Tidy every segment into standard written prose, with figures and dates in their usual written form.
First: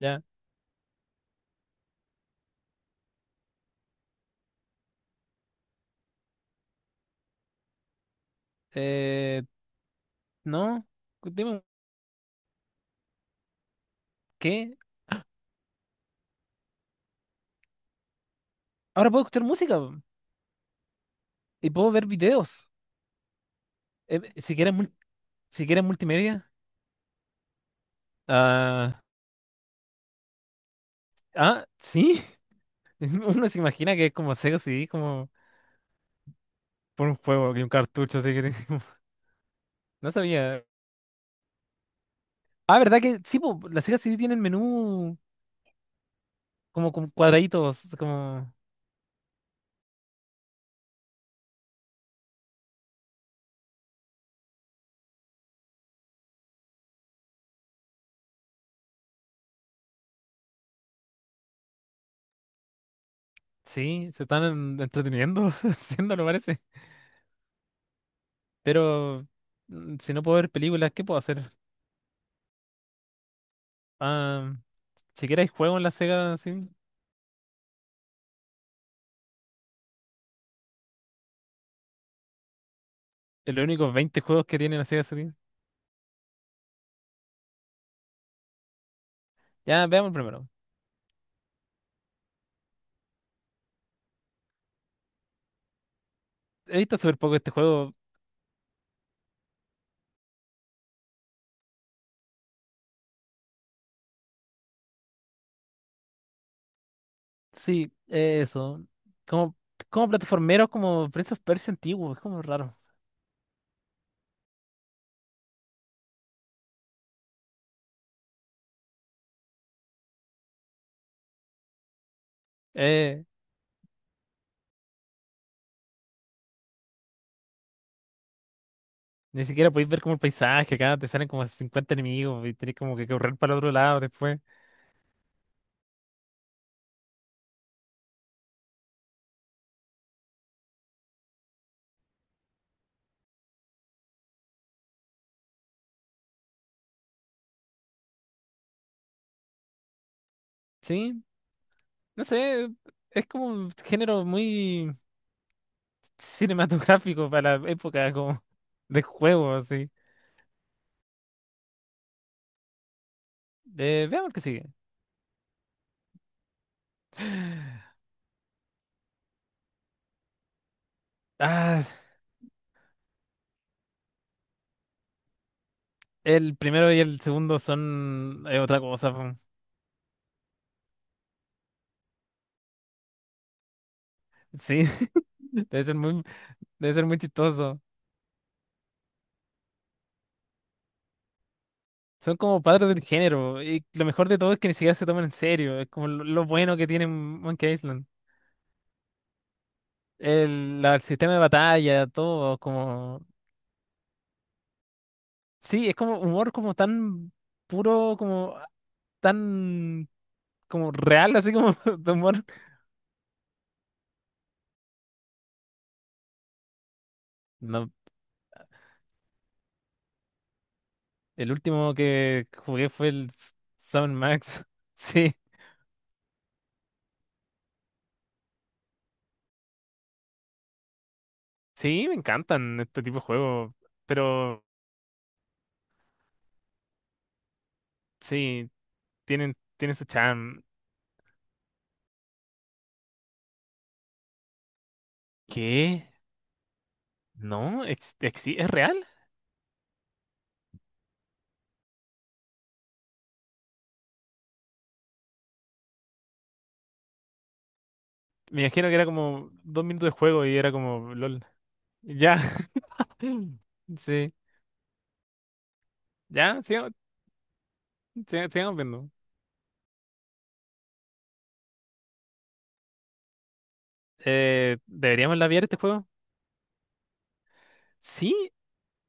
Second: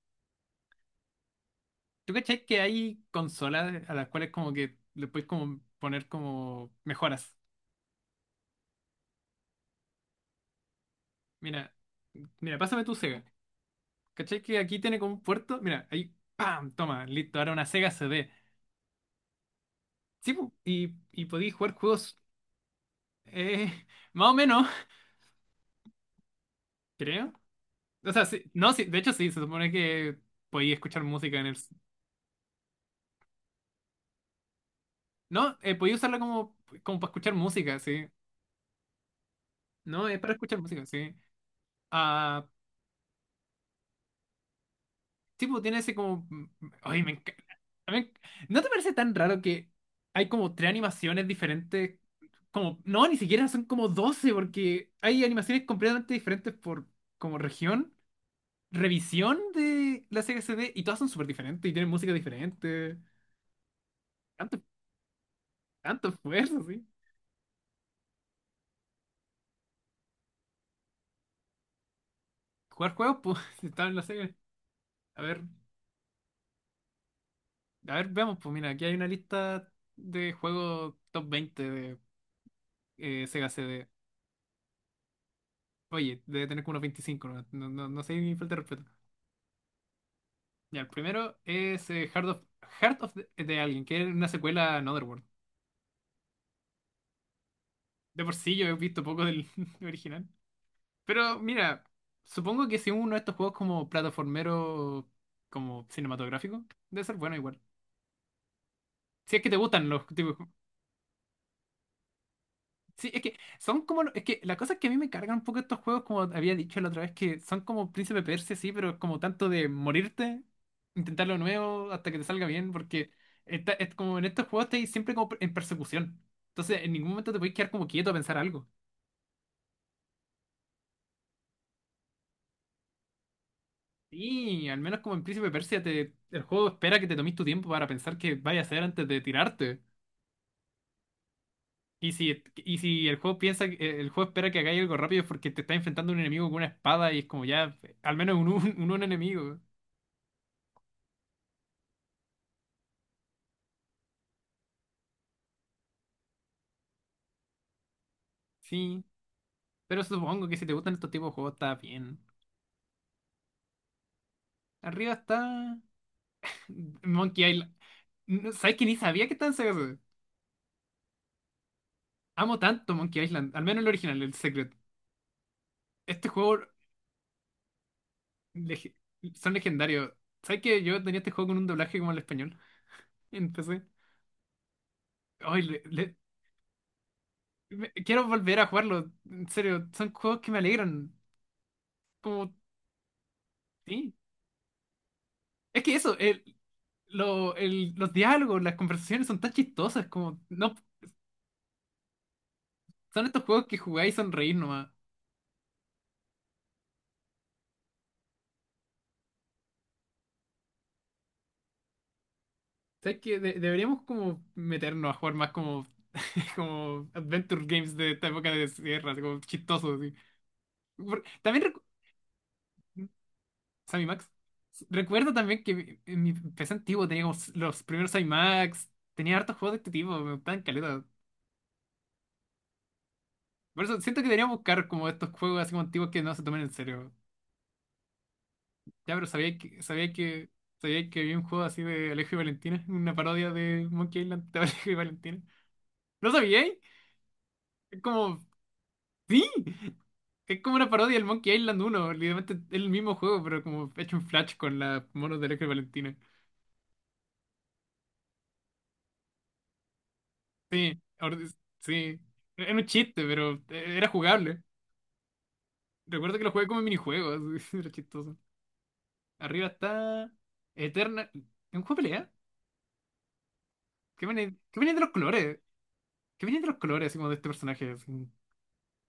Ya. ¿Tú cachai que hay consolas a las cuales como que le puedes como poner como mejoras? Eh, no. Dime, Mira, mira, pásame tu Sega. ¿Cachai que ¿qué? aquí tiene como un puerto? Mira, ahí, ¡pam! Toma, listo, ahora una Sega CD. Ahora puedo escuchar música po, Sí, pu, y podéis y jugar puedo ver juegos, videos. eh, más o Si menos, quieres, si quieres multimedia. creo. O sea, sí, no, sí, de Ah, hecho sí, se supone que podéis escuchar música en el. ah, sí. Uno se imagina que es como Sega CD, como No, podéis usarla como por para un escuchar juego y un música, sí. cartucho, si quieres. No, No es para escuchar sabía. música, sí. Ah. Ah, ¿verdad que sí? Po, la Sega CD tiene el menú Tipo, tiene ese como, como ay, con me encanta. cuadraditos. a mí- Como... ¿No te parece tan raro que hay como tres animaciones diferentes? Como. No, ni siquiera son como 12 porque hay animaciones completamente diferentes por como región, revisión de la Sega CD, y todas son súper diferentes y tienen música diferente. Sí, se están Tanto, entreteniendo tanto haciéndolo, parece. esfuerzo, sí. Pero si no puedo ver películas, ¿qué puedo hacer? Jugar juegos, pues, si estaba en la Sega. Ah, A si ver, quieres juego en la Sega, sí. a ver, veamos, pues mira, aquí hay una lista de juegos top 20 de Sega Es los CD. únicos 20 juegos que tiene la Sega Saturn. Oye, debe tener como unos 25. No, no, no, no sé, ni falta de respeto. Ya, veamos primero. Ya, el primero es Heart of de Alguien, que es una secuela a Another World. He visto súper poco este juego. De por sí yo he visto poco del original. Pero mira, supongo que si uno de estos juegos como plataformero, como cinematográfico, debe ser bueno igual. Sí, eso. Si es que te Como, gustan los como tipos. plataformero, como Prince of Persia antiguo. Es como raro. Sí, es que son como. Es que la cosa es que a mí me cargan un poco estos juegos, como había dicho la otra vez, que son como Príncipe Persia, sí, pero es como tanto de morirte, intentar lo nuevo hasta que te salga bien, porque Eh, está, es como en estos juegos estáis siempre como en persecución. Entonces, en ningún momento te podéis quedar como quieto a pensar algo. Ni siquiera podéis ver como el paisaje. Acá te salen como 50 enemigos y tenés como que correr para el otro lado después. Y al menos como en Príncipe Persia, el juego espera que te tomes tu tiempo para pensar qué vaya a hacer antes de tirarte. Y si el juego piensa, el juego espera que hagáis algo rápido es porque te está enfrentando a un enemigo con una espada y es como ya, al menos un enemigo. Sí, no sé. Es como un género muy cinematográfico para la época como de Sí, juego, así. pero supongo que si te gustan estos tipos de juegos está bien. Veamos qué sigue. Arriba está Monkey Island. No, ¿sabes que ni sabía que estaba en Sega CD? Ah, Amo tanto Monkey Island, al menos el original, el Secret. Este el juego primero y el segundo son otra lege- cosa po. son legendarios. ¿Sabes que yo tenía este juego con un doblaje como el español? Empecé. Sí, Ay, debe ser muy, debe ser muy chistoso. Quiero volver a jugarlo. En serio, son juegos que me alegran. Son Como, como padres del género. Y lo sí. mejor de todo es que ni siquiera se toman en serio. Es Es que como eso, lo bueno que tiene Monkey Island. los diálogos, las conversaciones son tan chistosas, como, no, El sistema de batalla, todo, como. son estos juegos que jugáis y sonreís nomás. Sí, es como humor como tan puro, como tan como real, así como de humor. ¿Sabes qué? Deberíamos como meternos a jugar más como, como adventure No, games de esta época de sierra, así como chistosos. Así. El También, último que jugué fue el Sammy Summon Max. Max. Sí, Recuerdo también que en mi PC antiguo teníamos los primeros Sammy Max, tenía hartos juegos de este tipo, me gustaban caleta. sí, me encantan este tipo de juegos. Por eso siento que deberíamos Pero buscar como estos juegos así como antiguos que no se tomen en serio. sí, Ya, pero tienen, sabía que, tienen su sabía que, charm. sabía que había un juego así de Alejo y Valentina, una parodia de Monkey Island de Alejo y Valentina. ¿Qué? ¿No sabía? No, Es como, ¿es real? sí. Es como una parodia del Monkey Island uno, literalmente es el mismo juego, pero como hecho en Flash con las monos de Electra y Valentina. Me imagino que era como 2 minutos de juego y era Sí, como ahora LOL. Sí. Ya. Era un chiste, pero era Sí. jugable. Recuerdo que lo Ya, jugué como sigamos, minijuego, así, era chistoso. Sigamos viendo. Arriba está Eterna. ¿Es un juego de pelea? ¿Qué viene, qué viene de los ¿Deberíamos colores? labiar este juego? ¿Qué viene de los colores, así como de este personaje, así? Sí.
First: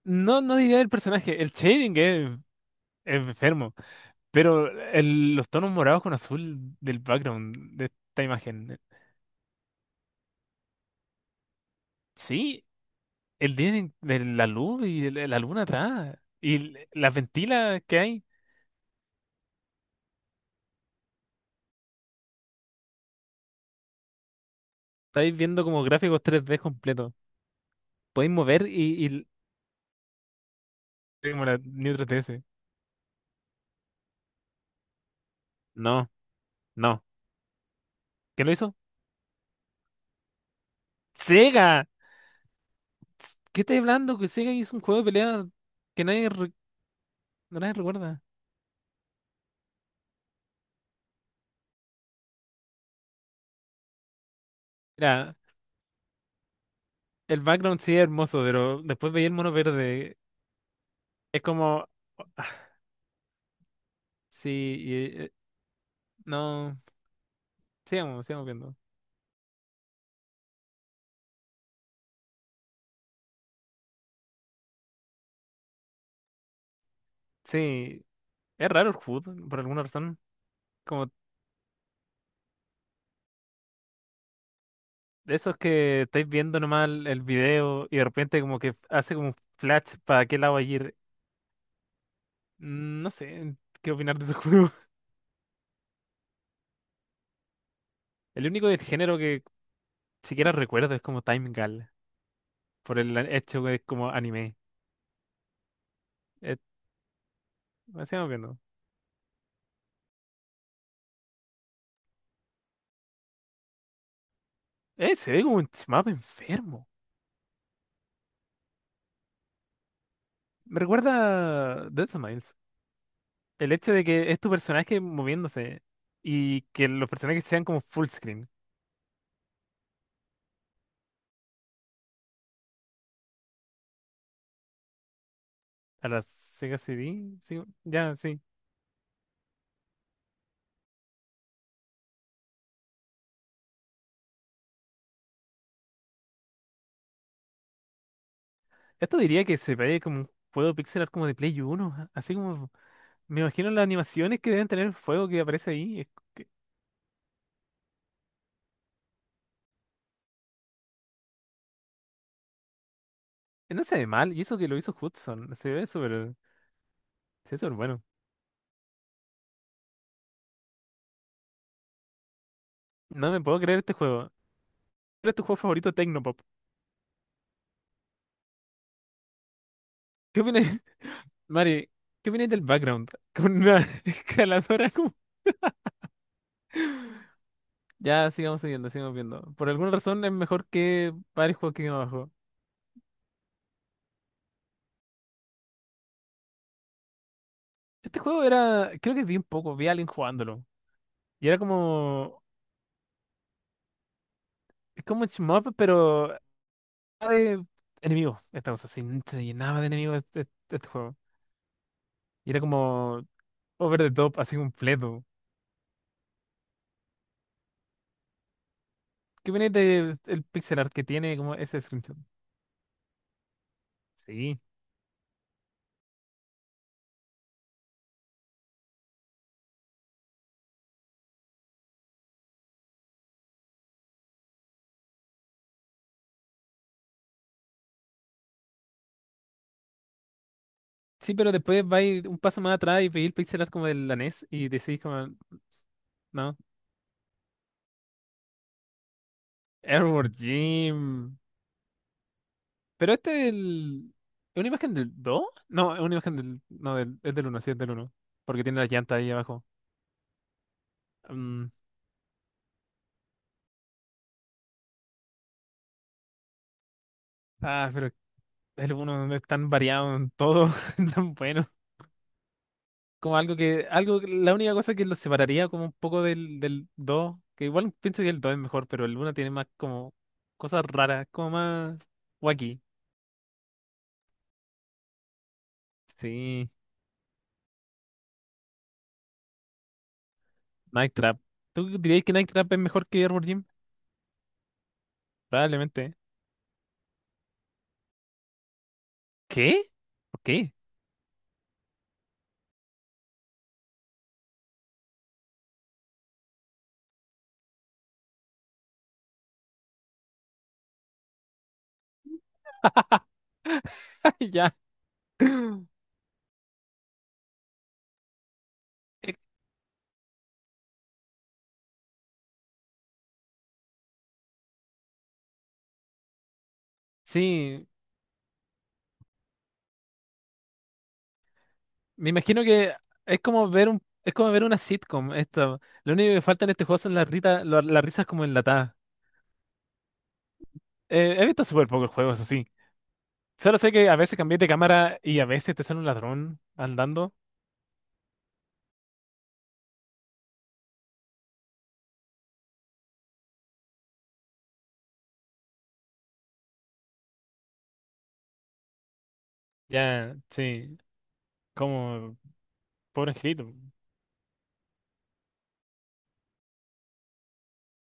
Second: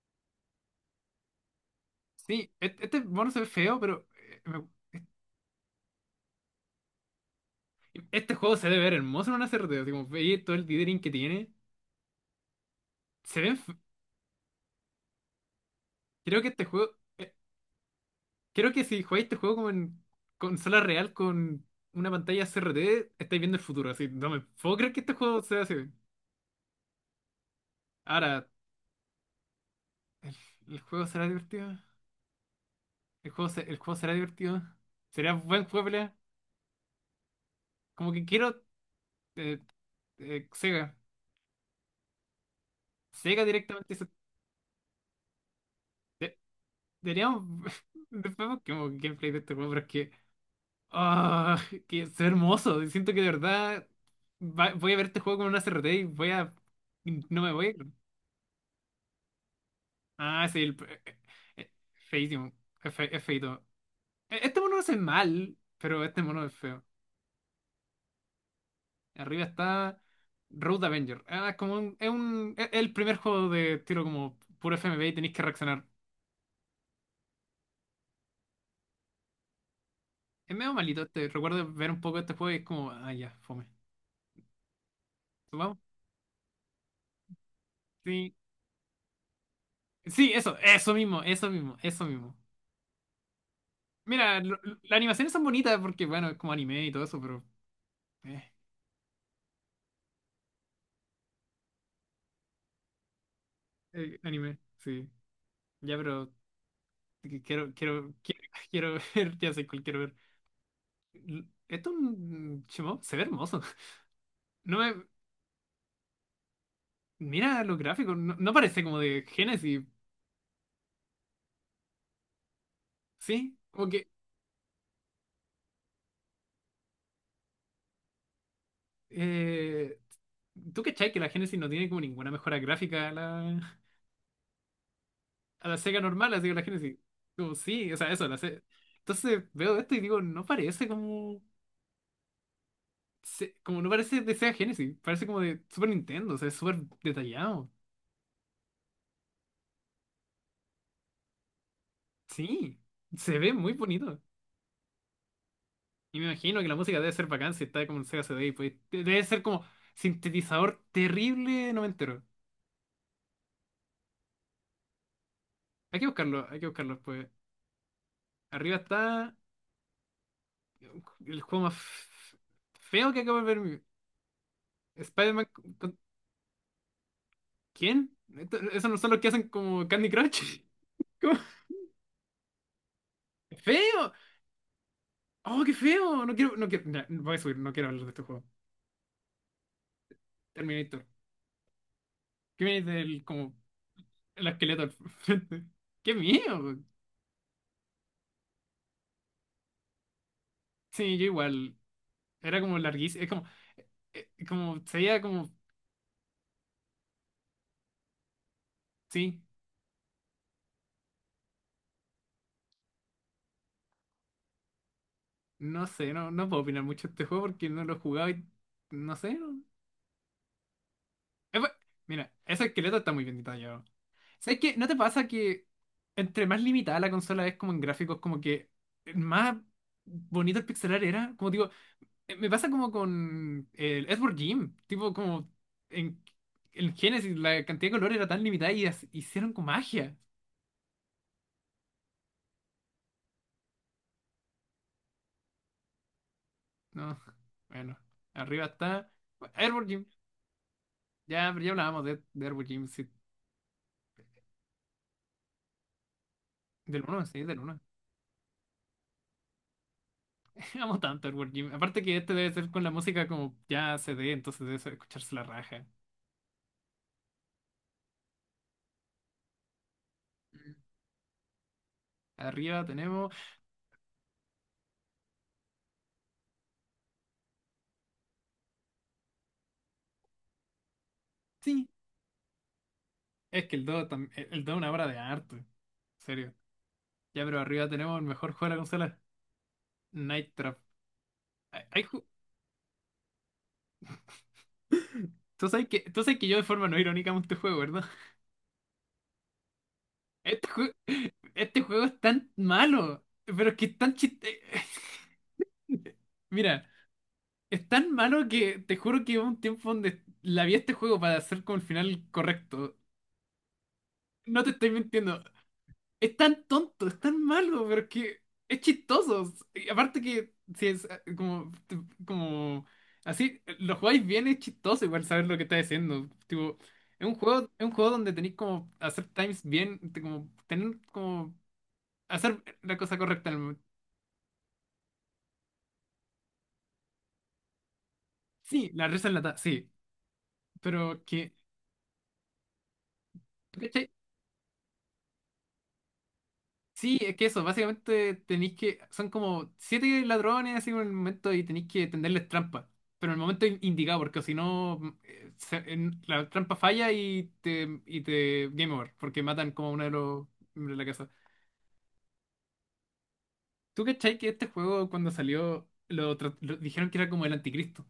No, no diría el personaje. El shading es, Sí, este es mono se ve enfermo. feo, pero Pero los tonos morados con azul del background de esta este juego se imagen. debe ver hermoso en una CRT, así como veis todo el dithering que tiene. Sí. Se El ve. día de la luz y la luna atrás. Creo que Y este juego. las ventilas que hay. Creo que si jugáis este juego como en consola real con una pantalla CRT, estáis viendo el futuro. Así, no me puedo creer que este Estáis juego sea viendo así. como gráficos 3D completos, podéis Ahora, mover y, ¿el, el juego será sí, como la divertido? New 3DS. ¿El juego será divertido? ¿Será buen juego de No, pelea? no. Como que ¿Quién lo quiero hizo? eh, Sega. ¡Sega! Sega ¿Qué estás directamente. Hablando? Que Sega hizo un juego de pelea que nadie, de- Deberíamos. no nadie recuerda. Después busquemos gameplay de este juego, pero es que. Ah, que es hermoso. Siento que de verdad voy a ver este Mira, juego con una CRT y voy a. el No me voy background a. sí es hermoso, pero después veía el mono verde. Ah, sí, el, Es eh, como. feísimo. Es feíto. Este mono Sí, no y, hace eh, mal, pero este mono es no. feo. Sigamos, sigamos viendo. Arriba está Road Avenger. Ah, es como un, es el primer juego de tiro como puro FMV y tenéis que reaccionar. Sí, es raro el HUD, por alguna razón. Es medio malito Como este. Recuerdo ver un poco este juego y es como, ah, ya, fome. de esos ¿Vamos? que estáis viendo nomás el video y de Sí. repente como que hace como un flash para Sí, qué lado eso, va a eso ir. mismo, eso mismo, eso mismo. No sé qué opinar de ese Mira, juego. Las animaciones son bonitas porque, bueno, es como anime y todo eso, pero. El eh, único del género que siquiera recuerdo, es como Time Gal, por el hecho que es como Anime, anime. sí. Ya, pero. Eh, Que Quiero, quiero, Sigamos quiero, viendo. quiero ver, ya sé cuál quiero ver. Esto es un shmup, se ve hermoso. No me, Se ve como un mapa enfermo. Mira los gráficos, no, no parece como de Genesis, Me recuerda a Death Smiles. ¿sí? El Como hecho de que, que es tu personaje moviéndose y que los personajes sean como full screen. eh, ¿tú cachai que la Genesis no tiene como ninguna mejora gráfica a la, Sega A la normal, así que la Sega Genesis? CD, Como sí, sí, o sea, ya, eso, sí. Entonces veo esto y digo, no parece como, como no parece de Sega Genesis, parece como de Super Nintendo, o sea, es súper detallado. Esto diría que se ve como un juego pixel art como de Play 1. Así como, Sí, se me ve imagino muy las bonito. animaciones que deben tener el fuego que aparece ahí. Es Y me que- imagino que la música debe ser bacán si está como en Sega CD. Pues, debe ser como sintetizador terrible noventero. no se ve mal, y eso que lo hizo Hudson. Hay que buscarlo pues. Se ve súper bueno. Arriba está el juego más feo que No acabo me de ver. puedo creer este juego. ¿Cuál es tu Spider-Man. juego favorito Tecnopop? ¿Quién? ¿Esos no son los que hacen como Candy ¿Qué Crush? opinas, ¿Cómo? Mari? ¿Qué opinas del background? Con una ¡Feo! escaladora como. ¡Oh, qué feo! No quiero, no quiero. Ya, voy a subir, no quiero hablar de este Ya, juego. sigamos siguiendo, sigamos viendo. Por alguna razón es mejor Terminator. que varios juegos que vimos abajo. ¿Qué me dice del como el esqueleto al frente? ¡Qué miedo! Este juego era. Creo que vi un poco, vi a alguien jugándolo. Sí, yo Y era igual. como. Era como larguísimo. Es como. Como se Es veía como un como. shmup, pero era de enemigos, esta cosa. Se Sí, se llenaba de enemigos este juego. Y era como. Over the top, así completo. no sé, no, no puedo opinar mucho de este juego porque no lo he jugado y no sé. ¿Qué opinas del pixel art que tiene como Es bu- ese screenshot? Mira, ese esqueleto está muy bien detallado. ¿Sabes Sí. qué? ¿No te pasa que entre más limitada la consola es como en gráficos, como que más bonito el pixelar era? Como digo, me pasa como con el Edward Jim, tipo como en el Genesis la cantidad de color era tan limitada y hicieron con magia. Sí, pero después vais un paso más atrás y veis el pixel art como del NES y decís como, no, No, bueno, arriba está Edward Jim. Edward Jim. Ya, pero ya hablábamos de Edward Jim, sí, Pero este es. ¿Es una imagen del dos? No, es una imagen del. No, del uno es sí, del del uno, sí, es uno. del uno. Porque tiene las llantas ahí abajo. Amo tanto el Mm, Wargame. Aparte que este debe ser con la música como ya CD, entonces debe ser escucharse la raja. Ah, pero el uno, no es tan variado en todo, es tan bueno. Arriba tenemos. Como la única cosa que lo separaría como un poco del 2, que igual pienso que el 2 es mejor, pero el uno tiene más como cosas raras, como Sí, más wacky. es que el 2 es una obra de arte. En serio. Sí. Ya, pero arriba tenemos el mejor juego de la consola, Night Trap. Night Trap. Hay- ¿Tú hay dirías ju- que Night Trap es mejor que Arbor Gym? Tú sabes que, Probablemente. tú sabes que yo de forma no irónica amo este juego, ¿verdad? ¿Qué? ¿Por Este, qué? jue- este juego es tan malo, pero es que es tan chiste. Mira, es tan malo que te juro que hubo un tiempo donde la vi a este juego para hacer como el final correcto. No te Ya. estoy mintiendo. Es tan tonto, es tan malo, pero es que es Eh, chistoso. Y aparte que si es como, como así, lo jugáis bien, es chistoso igual saber lo que está haciendo. Tipo, es un juego, es Sí, un juego donde tenéis como hacer times bien, como tener como me hacer imagino que la cosa correcta en el momento. Es como ver una sitcom. Esto. Lo único que falta en este juego son las risas como Sí, enlatadas. la risa enlatada, sí. Pero He que, visto súper pocos juegos así. Solo sé que a veces cambié de cámara y a veces te sale un ladrón sí, andando. es que eso, básicamente tenéis que. Son como siete ladrones así en el momento y tenéis que tenderles trampa. Pero en el momento indicado, porque si no, la trampa falla y te, y te. Game over, porque matan como a uno de Ya, los miembros sí. de la casa. Como, pobre angelito. ¿Tú cachai que este juego cuando salió dijeron que era como el anticristo?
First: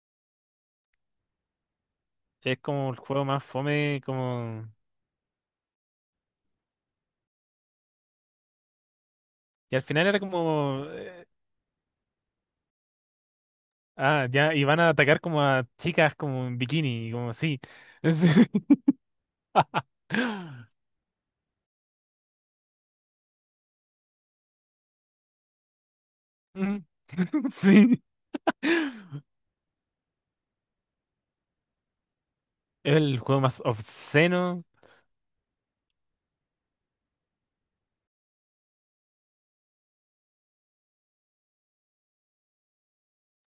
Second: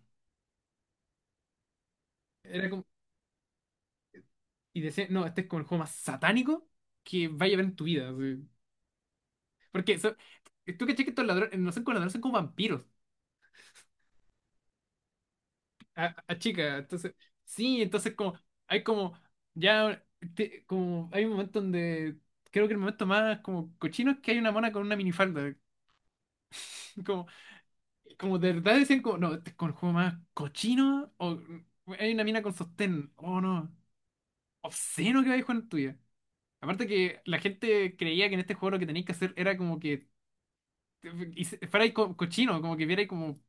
Es Era como. como el juego más fome, como. Y decían, no, este es como el juego más satánico que vaya a ver en tu vida. Así. Y al Porque final era tú como. cachai que estos ladrones no son como ladrones, son como vampiros. Ah, ya, y van a atacar como a a, chicas a como en chica. bikini, Entonces, como así. sí, entonces Es- como hay como ya como hay un momento donde creo que el momento más como cochino es que hay una mona con una minifalda. Mm, Como, Sí. como de verdad decían como, no, este es como el juego más cochino o hay una mina con Es sostén. el Oh, juego más no. obsceno. Obsceno que vais con tuya. Aparte que la gente creía que en este juego lo que tenéis que hacer era como que fuerais cochino, como que vierais como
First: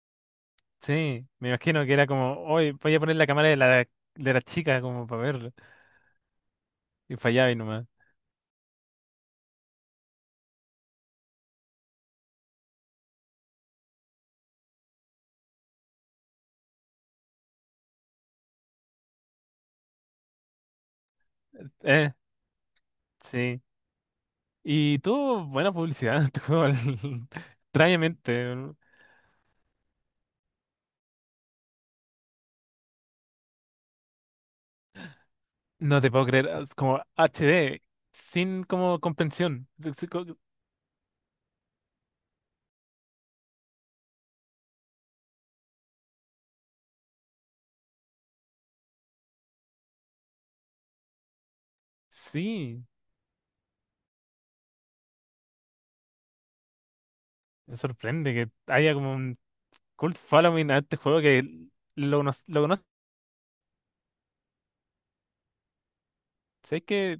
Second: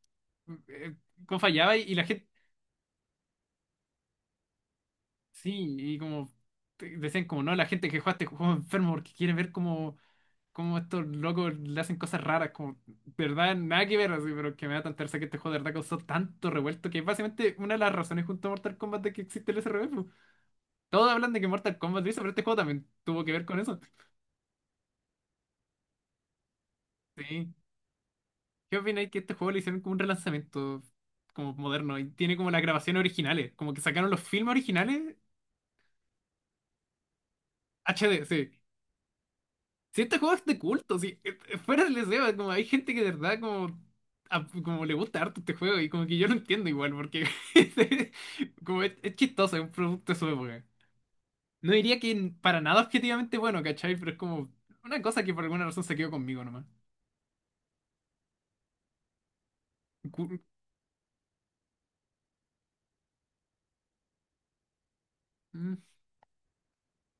eh, Sí, cómo me fallaba y, imagino que y la era gente. como, hoy voy a poner la cámara de la chica como para verlo. Sí, y como Y decían como fallaba no, y la nomás. gente que juega este juego es enfermo porque quiere ver cómo, cómo estos locos le hacen cosas raras, como de verdad, nada que ver así, pero que me da tanta risa que este juego de verdad causó tanto revuelto que es básicamente una de las razones junto a Mortal Kombat de que existe el SRB, po. Todos hablan de que Mortal Kombat lo Eh, hizo, pero este juego también tuvo que ver con sí. eso. Y tuvo buena publicidad, este juego, Sí. extrañamente. No ¿Qué opináis que este juego le hicieron como un relanzamiento como moderno y tiene como las grabaciones originales? Como que sacaron los filmes originales No te puedo creer, ah, es como HD, HD, sí. sin como comprensión. Si Sí, este juego es de culto, si fuera del deseo, como hay gente que de verdad como, como le gusta harto este juego y como que yo lo entiendo igual, porque como es chistoso, es un producto de su época. No diría que para nada sí, objetivamente bueno, ¿cachai? Pero es como una cosa que por alguna razón se quedó conmigo nomás. me sorprende que haya como un Cult Cu- Following a este juego que lo conoces. mm, Es que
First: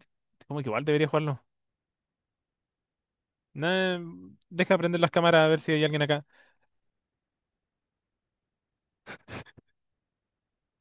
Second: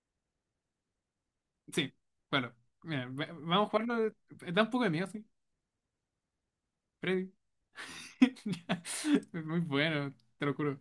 como que igual debería jugarlo. Sí, bueno, mira, vamos a Nah, jugarlo. Da un deja poco de prender miedo, las sí, cámaras a ver si hay alguien acá. Freddy. Es muy bueno, te lo juro.